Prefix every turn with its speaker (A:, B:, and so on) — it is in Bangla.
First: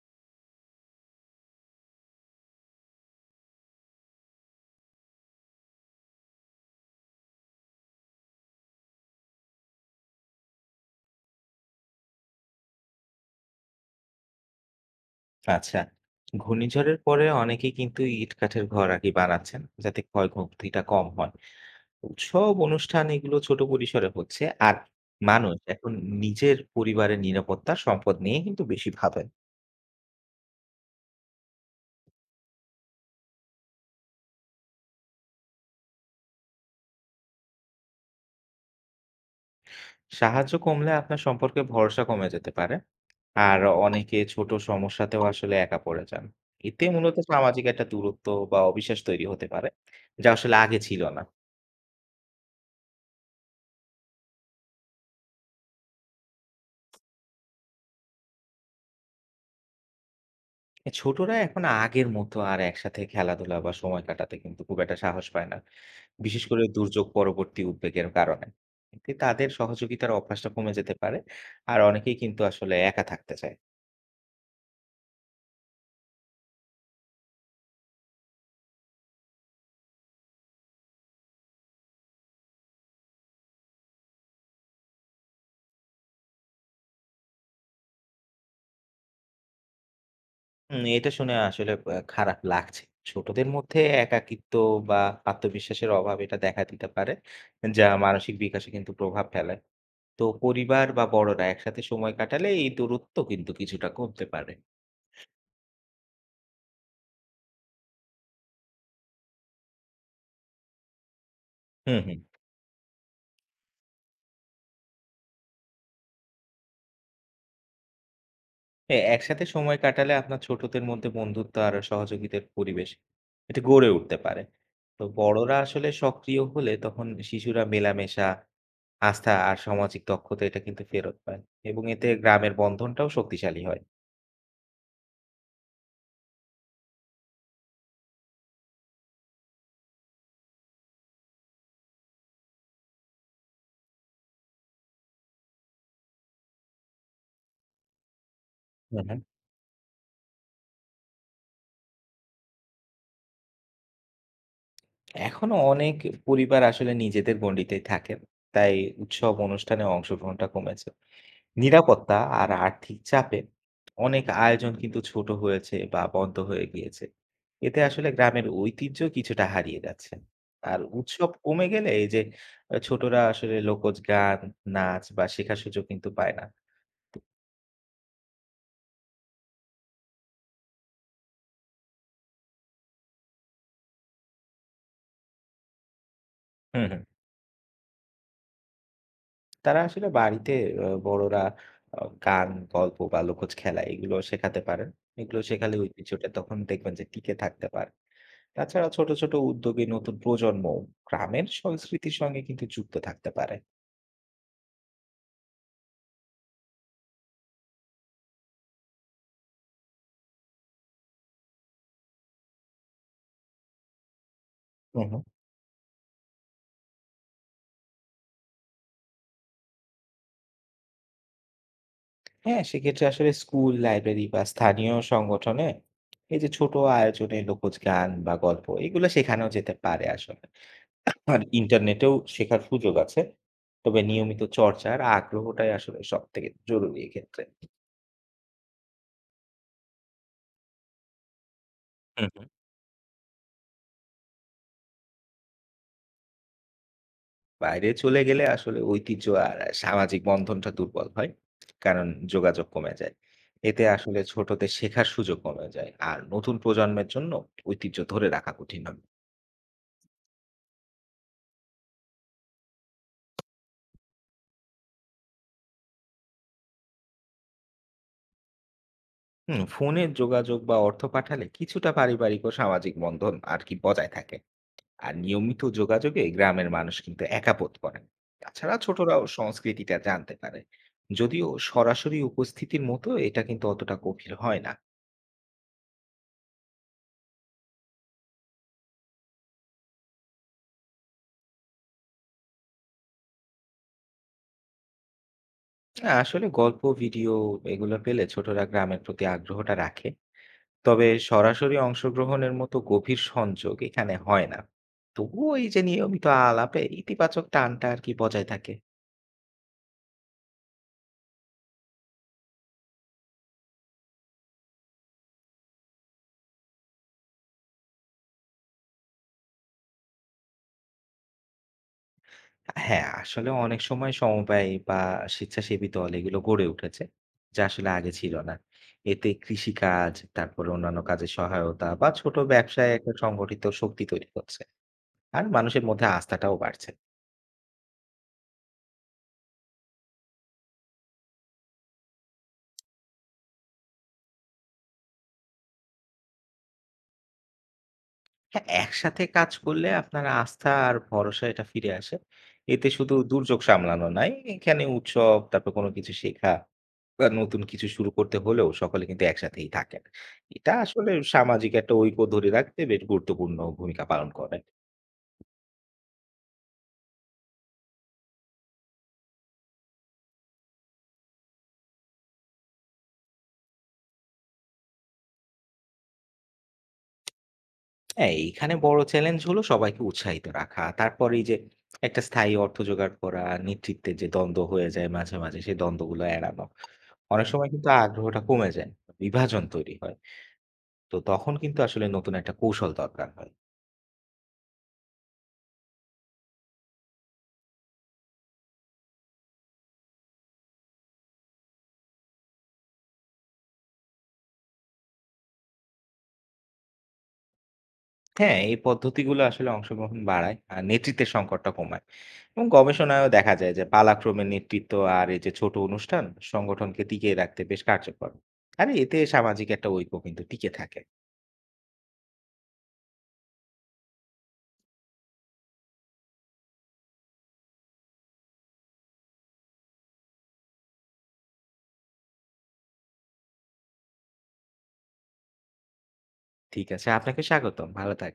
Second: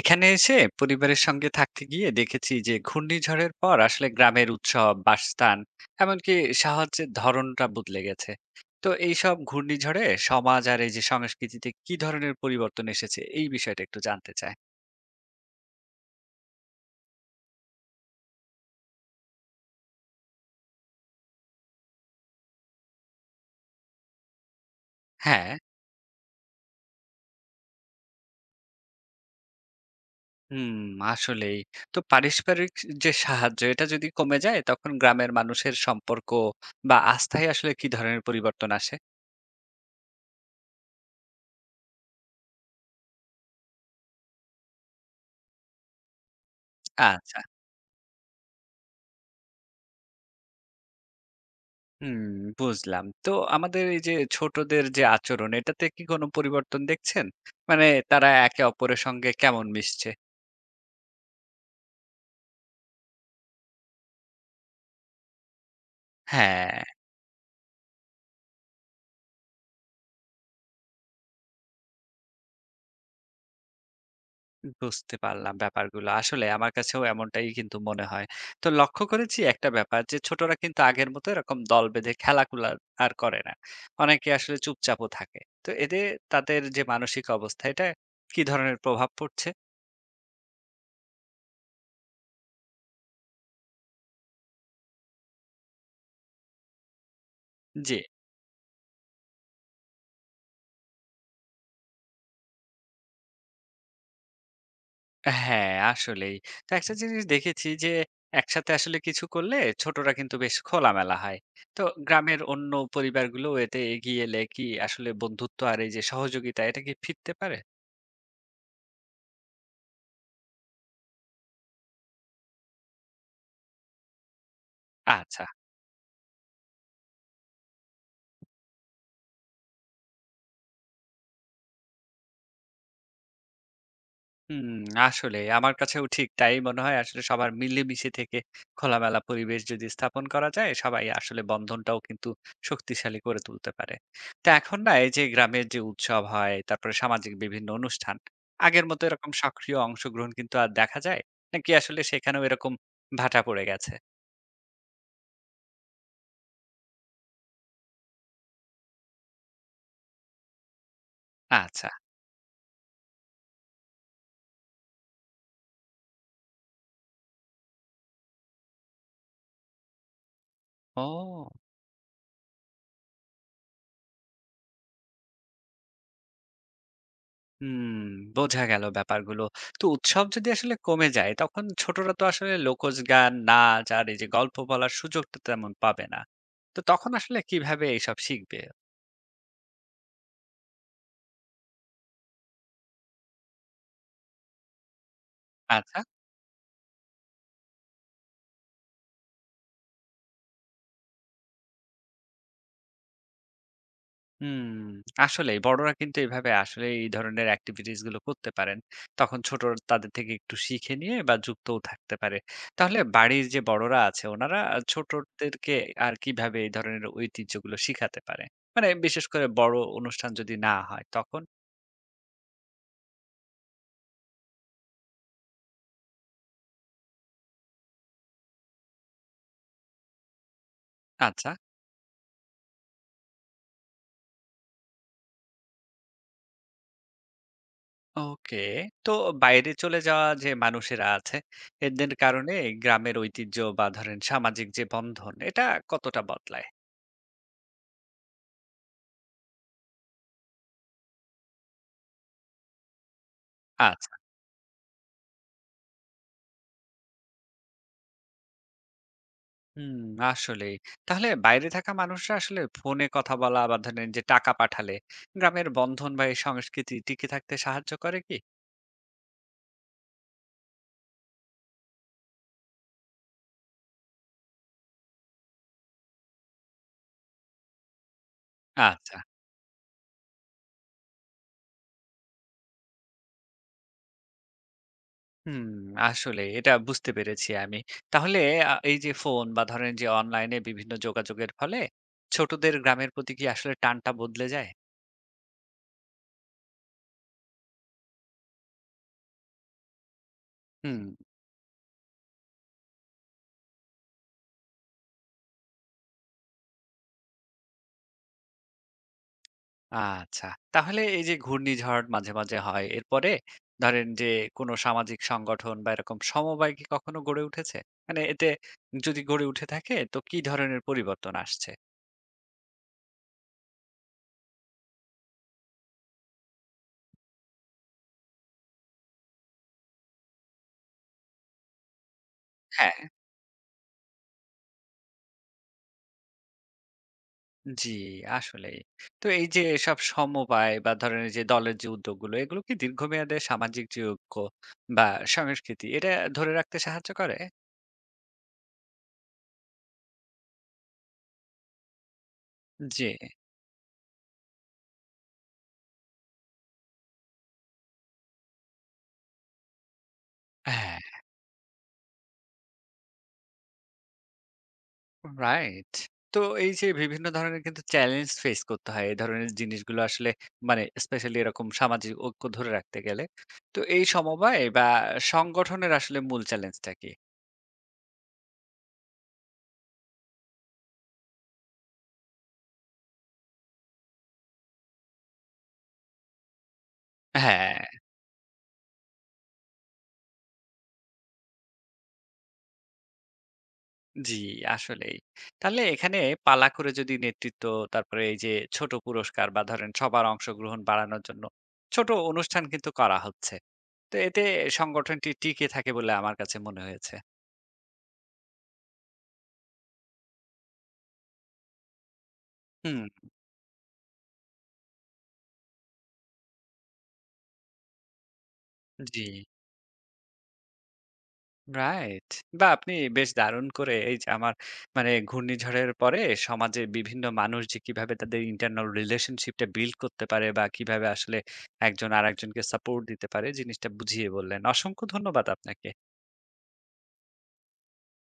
A: এখানে এসে পরিবারের সঙ্গে থাকতে গিয়ে দেখেছি যে ঘূর্ণিঝড়ের পর আসলে গ্রামের উৎসব, বাসস্থান, এমনকি সাহায্যের ধরনটা বদলে গেছে। তো এইসব ঘূর্ণিঝড়ে সমাজ আর এই যে সংস্কৃতিতে কি ধরনের পরিবর্তন এসেছে এই বিষয়টা একটু জানতে চাই।
B: আচ্ছা। ঘূর্ণিঝড়ের পরে অনেকেই কিন্তু ইট-কাঠের ঘর আর কি বানাচ্ছেন, যাতে ক্ষয়ক্ষতিটা কম হয়। উৎসব, অনুষ্ঠান এগুলো ছোট পরিসরে হচ্ছে। আর
A: হ্যাঁ।
B: মানুষ এখন নিজের পরিবারের নিরাপত্তা, সম্পদ নিয়ে কিন্তু বেশি ভাবেন।
A: হুম। আসলেই। তো পারস্পরিক যে সাহায্য এটা যদি কমে যায় তখন গ্রামের মানুষের সম্পর্ক বা আস্থায় আসলে কি ধরনের পরিবর্তন আসে?
B: সাহায্য কমলে আপনার সম্পর্কে ভরসা কমে যেতে পারে। আর অনেকে ছোট সমস্যাতেও আসলে একা পড়ে যান। এতে মূলত
A: আচ্ছা।
B: সামাজিক একটা দূরত্ব বা অবিশ্বাস তৈরি হতে পারে, যা আসলে আগে ছিল না।
A: হুম, বুঝলাম। তো আমাদের এই যে ছোটদের যে আচরণ এটাতে কি কোনো পরিবর্তন দেখছেন? মানে তারা একে অপরের সঙ্গে কেমন মিশছে?
B: এ ছোটরা এখন আগের মতো আর একসাথে খেলাধুলা বা সময় কাটাতে কিন্তু খুব একটা সাহস পায় না। বিশেষ করে
A: হ্যাঁ,
B: দুর্যোগ পরবর্তী উদ্বেগের কারণে। এতে তাদের সহযোগিতার অভ্যাসটা কমে যেতে পারে। আর অনেকেই কিন্তু আসলে একা থাকতে চায়।
A: বুঝতে পারলাম ব্যাপারগুলো। আসলে আমার কাছেও এমনটাই কিন্তু মনে হয়। তো লক্ষ্য করেছি একটা ব্যাপার যে ছোটরা কিন্তু আগের মতো এরকম দল বেঁধে খেলাকুলা আর করে না। অনেকে আসলে চুপচাপও থাকে। তো এতে তাদের যে মানসিক অবস্থা এটা কি ধরনের প্রভাব পড়ছে?
B: এটা শুনে আসলে খারাপ লাগছে। ছোটদের মধ্যে একাকিত্ব বা আত্মবিশ্বাসের অভাব এটা দেখা দিতে পারে। যা
A: জি।
B: মানসিক বিকাশে কিন্তু প্রভাব ফেলে। তো পরিবার বা বড়রা একসাথে সময় কাটালে এই দূরত্ব কিন্তু কিছুটা কমতে পারে।
A: হ্যাঁ, আসলেই। তো একটা জিনিস দেখেছি যে, একসাথে আসলে কিছু করলে ছোটরা কিন্তু বেশ খোলামেলা হয়। তো
B: হুম, হুম।
A: গ্রামের অন্য পরিবারগুলো এতে এগিয়ে এলে কি আসলে বন্ধুত্ব আর এই যে সহযোগিতা এটা কি ফিরতে পারে?
B: হ্যাঁ, একসাথে সময় কাটালে আপনার ছোটদের মধ্যে বন্ধুত্ব আর সহযোগিতার পরিবেশ এটা গড়ে উঠতে পারে। তো
A: আচ্ছা।
B: বড়রা আসলে সক্রিয় হলে তখন শিশুরা মেলামেশা, আস্থা আর সামাজিক দক্ষতা এটা কিন্তু ফেরত পায় এবং এতে গ্রামের বন্ধনটাও শক্তিশালী হয়।
A: হুম, আসলে আমার কাছেও ঠিক তাই মনে হয়। আসলে সবার মিলেমিশে থেকে খোলামেলা পরিবেশ যদি স্থাপন করা যায়, সবাই আসলে বন্ধনটাও কিন্তু শক্তিশালী করে তুলতে পারে। তো এখন না এই যে গ্রামের যে উৎসব হয়, তারপরে সামাজিক বিভিন্ন অনুষ্ঠান, আগের
B: হুম,
A: মতো
B: হুম।
A: এরকম সক্রিয় অংশগ্রহণ কিন্তু আর দেখা যায়? নাকি আসলে সেখানেও এরকম ভাটা পড়ে গেছে?
B: এখনো অনেক পরিবার আসলে নিজেদের গণ্ডিতেই থাকেন। তাই উৎসব অনুষ্ঠানে অংশগ্রহণটা কমেছে।
A: আচ্ছা,
B: নিরাপত্তা আর আর্থিক চাপে অনেক আয়োজন কিন্তু ছোট হয়েছে বা বন্ধ হয়ে গিয়েছে। এতে আসলে গ্রামের ঐতিহ্য কিছুটা হারিয়ে যাচ্ছে। আর উৎসব
A: ও!
B: কমে গেলে এই যে ছোটরা আসলে লোকজ গান, নাচ বা শেখার সুযোগ কিন্তু পায় না।
A: হুম, বোঝা গেল ব্যাপারগুলো। তো উৎসব যদি আসলে কমে যায় তখন ছোটরা তো আসলে লোকজ গান, নাচ আর এই যে গল্প বলার সুযোগটা তেমন পাবে না। তো
B: হুম, হুম।
A: তখন আসলে কিভাবে এইসব শিখবে?
B: তারা আসলে বাড়িতে বড়রা গান, গল্প বা লোকজ খেলা এগুলো শেখাতে পারেন। এগুলো শেখালে
A: আচ্ছা।
B: ঐতিহ্যটা তখন দেখবেন যে টিকে থাকতে পারে। তাছাড়া ছোট ছোট উদ্যোগে নতুন প্রজন্ম গ্রামের সংস্কৃতির সঙ্গে কিন্তু যুক্ত থাকতে পারে।
A: হুম, আসলেই বড়রা কিন্তু এভাবে আসলে এই ধরনের এক্টিভিটিস গুলো করতে পারেন। তখন ছোটরা তাদের থেকে একটু শিখে নিয়ে বা যুক্তও থাকতে পারে। তাহলে বাড়ির যে বড়রা আছে ওনারা
B: হুম, হুম।
A: ছোটদেরকে আর কিভাবে এই ধরনের ঐতিহ্যগুলো শিখাতে পারে? মানে বিশেষ করে বড় অনুষ্ঠান যদি না হয় তখন?
B: হ্যাঁ, সেক্ষেত্রে আসলে স্কুল, লাইব্রেরি বা স্থানীয় সংগঠনে এই যে ছোট আয়োজনে লোকজ গান বা গল্প এগুলো শেখানো যেতে পারে আসলে। আর
A: আচ্ছা।
B: ইন্টারনেটেও শেখার সুযোগ আছে। তবে নিয়মিত চর্চার আগ্রহটাই আসলে সবথেকে জরুরি এক্ষেত্রে।
A: ওকে। তো বাইরে চলে যাওয়া যে মানুষেরা আছে এদের
B: হুম, হুম।
A: কারণে গ্রামের ঐতিহ্য বা ধরেন সামাজিক যে বন্ধন এটা কতটা বদলায়?
B: বাইরে চলে গেলে আসলে ঐতিহ্য আর সামাজিক বন্ধনটা দুর্বল হয়। কারণ যোগাযোগ কমে যায়। এতে
A: আচ্ছা।
B: আসলে ছোটদের শেখার সুযোগ কমে যায়। আর নতুন প্রজন্মের জন্য ঐতিহ্য ধরে রাখা কঠিন হবে।
A: হুম, আসলে তাহলে বাইরে থাকা মানুষরা আসলে ফোনে কথা বলা বা ধরেন যে টাকা পাঠালে গ্রামের বন্ধন বা এই সংস্কৃতি টিকে থাকতে সাহায্য করে কি?
B: হুম, ফোনের যোগাযোগ বা অর্থ পাঠালে কিছুটা পারিবারিক ও সামাজিক বন্ধন আর কি বজায় থাকে। আর নিয়মিত যোগাযোগে গ্রামের মানুষ কিন্তু একা বোধ করেন। তাছাড়া
A: আচ্ছা।
B: ছোটরাও সংস্কৃতিটা জানতে পারে, যদিও সরাসরি উপস্থিতির মতো এটা কিন্তু অতটা গভীর হয় না।
A: হুম, আসলে এটা বুঝতে পেরেছি আমি। তাহলে এই যে ফোন বা ধরেন যে অনলাইনে বিভিন্ন যোগাযোগের ফলে ছোটদের গ্রামের প্রতি কি আসলে টানটা বদলে যায়?
B: হ্যাঁ, আসলে গল্প, ভিডিও এগুলো পেলে ছোটরা গ্রামের প্রতি আগ্রহটা রাখে।
A: হুম।
B: তবে সরাসরি অংশগ্রহণের মতো গভীর সংযোগ এখানে হয় না। তবুও এই যে নিয়মিত আলাপে ইতিবাচক টানটা আর কি বজায় থাকে।
A: আচ্ছা। তাহলে এই যে ঘূর্ণিঝড় মাঝে, মাঝে হয়। এরপরে ধরেন যে কোনো সামাজিক সংগঠন বা এরকম সমবায় কি কখনো গড়ে উঠেছে? মানে এতে যদি গড়ে উঠে থাকে তো কি ধরনের পরিবর্তন আসছে?
B: হ্যাঁ, আসলে অনেক সময় সমবায় বা স্বেচ্ছাসেবী দল এগুলো গড়ে উঠেছে, যা আসলে আগে ছিল না। এতে কৃষিকাজ, তারপরে অন্যান্য কাজে সহায়তা বা ছোট ব্যবসায়
A: হ্যাঁ।
B: একটা সংগঠিত শক্তি তৈরি হচ্ছে। আর মানুষের মধ্যে আস্থাটাও বাড়ছে।
A: জি, আসলেই। তো এই যে এসব সমবায় বা ধরেন এই যে দলের যে উদ্যোগগুলো এগুলো কি দীর্ঘমেয়াদে সামাজিক যে ঐক্য বা সংস্কৃতি এটা ধরে রাখতে সাহায্য করে?
B: হ্যাঁ, একসাথে কাজ করলে আপনার আস্থা আর ভরসা এটা ফিরে আসে। এতে
A: জি,
B: শুধু দুর্যোগ সামলানো নয়, এখানে উৎসব, তারপর কোনো কিছু শেখা বা নতুন কিছু শুরু করতে হলেও সকলে কিন্তু একসাথেই থাকেন। এটা
A: হ্যাঁ।
B: আসলে সামাজিক একটা ঐক্য ধরে রাখতে বেশ গুরুত্বপূর্ণ ভূমিকা পালন করে।
A: রাইট। তো এই যে বিভিন্ন ধরনের কিন্তু চ্যালেঞ্জ ফেস করতে হয়। এই ধরনের জিনিসগুলো আসলে মানে স্পেশালি এরকম সামাজিক ঐক্য ধরে রাখতে গেলে। তো এই সমবায় বা সংগঠনের আসলে মূল চ্যালেঞ্জটা কি?
B: হ্যাঁ, এইখানে বড় চ্যালেঞ্জ হলো সবাইকে উৎসাহিত রাখা। তারপরে এই যে একটা স্থায়ী অর্থ জোগাড় করা, নেতৃত্বের যে দ্বন্দ্ব হয়ে যায় মাঝে, মাঝে সেই দ্বন্দ্বগুলো এড়ানো। অনেক সময়
A: হ্যাঁ,
B: কিন্তু আগ্রহটা কমে যায়, বিভাজন তৈরি হয়। তো তখন কিন্তু আসলে নতুন একটা কৌশল দরকার হয়।
A: জি আসলেই। তাহলে এখানে পালা করে যদি নেতৃত্ব, তারপরে এই যে ছোট পুরস্কার বা ধরেন সবার অংশগ্রহণ বাড়ানোর জন্য ছোট অনুষ্ঠান কিন্তু করা হচ্ছে। তো এতে সংগঠনটি টিকে থাকে বলে আমার কাছে মনে হয়েছে।
B: হ্যাঁ, এই পদ্ধতিগুলো আসলে অংশগ্রহণ বাড়ায় আর নেতৃত্বের সংকটটা কমায়। এবং
A: হুম,
B: গবেষণায়ও দেখা যায় যে পালাক্রমে নেতৃত্ব আর এই যে ছোট অনুষ্ঠান সংগঠনকে টিকিয়ে রাখতে বেশ কার্যকর। আর এতে
A: জি।
B: সামাজিক একটা ঐক্য কিন্তু টিকে থাকে।
A: রাইট। বাহ! আপনি বেশ দারুণ করে এই যে আমার মানে ঘূর্ণিঝড়ের পরে সমাজে বিভিন্ন মানুষ যে কিভাবে তাদের ইন্টারনাল রিলেশনশিপটা বিল্ড করতে পারে বা কিভাবে আসলে একজন আরেকজনকে সাপোর্ট দিতে পারে জিনিসটা বুঝিয়ে বললেন। অসংখ্য ধন্যবাদ আপনাকে।
B: ঠিক আছে, আপনাকে স্বাগতম। ভালো থাক